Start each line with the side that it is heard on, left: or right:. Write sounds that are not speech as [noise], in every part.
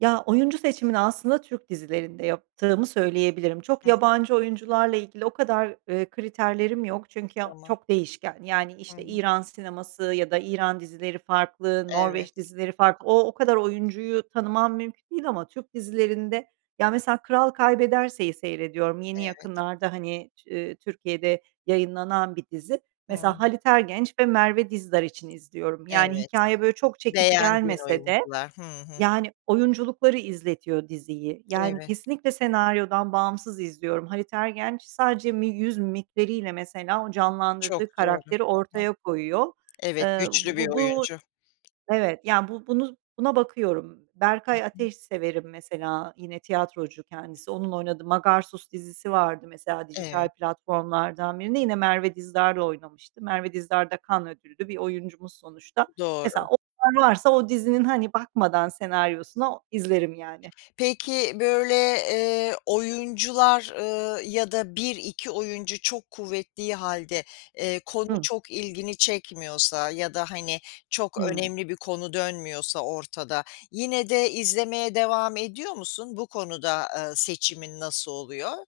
right: Ya, oyuncu seçimini aslında Türk dizilerinde yaptığımı söyleyebilirim. Çok
left: Hıh.
right: yabancı oyuncularla ilgili o kadar, ııı, kriterlerim yok. Çünkü o
left: Tamam.
right: çok değişken. Yani,
left: Hı
right: işte
left: hı.
right: İran sineması ya da İran dizileri farklı,
left: Evet.
right: Norveç dizileri farklı. O o kadar oyuncuyu tanımam mümkün değil ama Türk dizilerinde ya, mesela, Kral Kaybederse'yi seyrediyorum. Yeni
left: Evet.
right: yakınlarda, hani, Tü-Türkiye'de yayınlanan bir dizi. Mesela
left: Hıı.
right: Halit Ergenç ve Merve Dizdar için izliyorum. Yani,
left: Evet,
right: hikâye böyle çok çekici
left: beğendiğin
right: gelmese de,
left: oyuncular. Hı hı.
right: yani, oyunculukları izletiyor diziyi. Yani,
left: Evet.
right: kesinlikle senaryodan bağımsız izliyorum. Halit Ergenç sadece mi yüz mimikleriyle, mesela, o
left: Çok
right: canlandırdığı
left: doğru.
right: karakteri
left: Hı hı.
right: ortaya koyuyor.
left: Evet,
right: Iıı,
left: güçlü bir
right: bu bu
left: oyuncu.
right: Evet yani bu buna bakıyorum.
left: Hı
right: Berkay
left: hı.
right: Ateş severim mesela; yine tiyatrocu kendisi. Onun oynadığı Magarsus dizisi vardı mesela,
left: Eve
right: dijital platformlardan birinde. Yine Merve Dizdar'la oynamıştı. Merve Dizdar da Cannes Ödüllü bir oyuncumuz sonuçta. Mesela,
left: Doğru.
right: onlar varsa, o dizinin, hani, bakmadan senaryosuna izlerim yani.
left: Peki, böyle, eee, oyuncular, ııı, ya da 1-2 oyuncu çok kuvvettiği hâlde, eee, konu
right: Hımm.
left: çok ilgini çekmiyorsa ya da, hani, çok
right: Hımm.
left: önemli bir konu dönmüyorsa ortada, yine de izlemeye devam ediyor musun? Bu konuda, ııı, seçimin nasıl oluyor?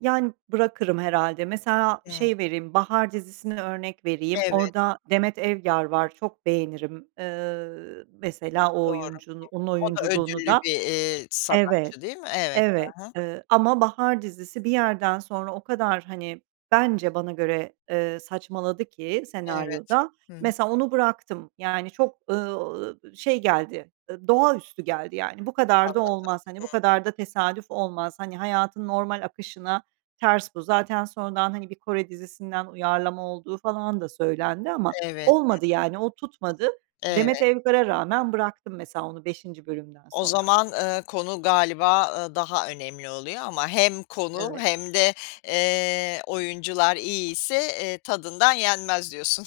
right: Yani, bırakırım herhâlde. Mesela,
left: Hıı.
right: şey vereyim, Bahar dizisini örnek vereyim.
left: Evet.
right: Orada Demet Evgar var, çok beğenirim. Iıı, mesela o
left: Doğru, hı
right: oyuncu onun
left: hı. O da
right: oyunculuğunu
left: ödüllü
right: da.
left: bir, eee,
right: Evet,
left: sanatçı, değil mi? Evet.
right: evet,
left: Hı hı.
right: ııı, ama Bahar dizisi bir yerden sonra o kadar, hani, bence bana göre, eee, saçmaladı ki
left: Evet,
right: senaryoda.
left: hı.
right: Mesela, onu bıraktım yani. Çok, ııı, şey geldi, d doğaüstü geldi yani. Bu kadar da
left: Anladım.
right: olmaz, hani,
left: Hı.
right: bu kadar da tesadüf olmaz. Hani, hayatın normal akışına ters bu. Zaten sonradan, hani, bir Kore dizisinden uyarlama olduğu falan da söylendi ama
left: Evet,
right: olmadı yani. O tutmadı.
left: hı hı.
right: Demet
left: Evet.
right: Evgar'a rağmen bıraktım mesela onu 5'inci bölümden
left: O
right: sonra.
left: zaman, ııı, konu galiba, ııı, daha önemli oluyor ama hem konu
right: Evet.
left: hem de, eee, oyuncular iyiyse, eee, tadından yenmez diyorsun.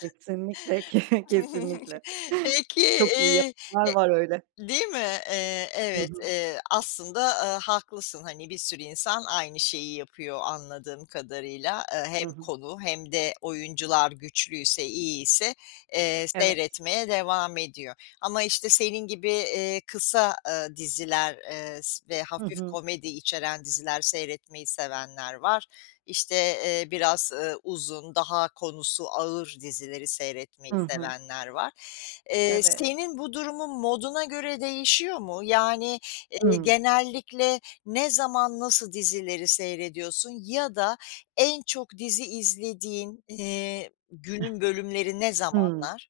right: Kesinlikle,
left: [laughs]
right: kesinlikle. [chuckles]
left: Peki, iii,
right: Çok iyi
left: e
right: [unintelligible] var öyle.
left: değil mi? Eee,
right: Hı
left: evet,
right: hı.
left: eee, aslında, aaa, haklısın. Hani, bir sürü insan aynı şeyi yapıyor, anladığım kadarıyla. Eee,
right: Hı
left: hem
right: hı.
left: konu hem de oyuncular güçlüyse, iyiyse, eee,
right: Evet.
left: seyretmeye devam ediyor ama işte senin gibi, eee, kısa diziler, eee, s ve
right: Hı
left: hafif
right: hı.
left: komedi içeren diziler seyretmeyi sevenler var; işte, eee, biraz, ııı, uzun, daha konusu ağır dizileri
right: Hı
left: seyretmeyi
right: hı.
left: sevenler var. Eee,
right: Evet.
left: senin bu durumun moduna göre değişiyor mu, yani, eee,
right: Hımm.
left: genellikle ne zaman nasıl dizileri seyrediyorsun ya da en çok dizi izlediğin, iii,
right: [chuckles]
left: günün bölümleri ne
right: Hımm.
left: zamanlar?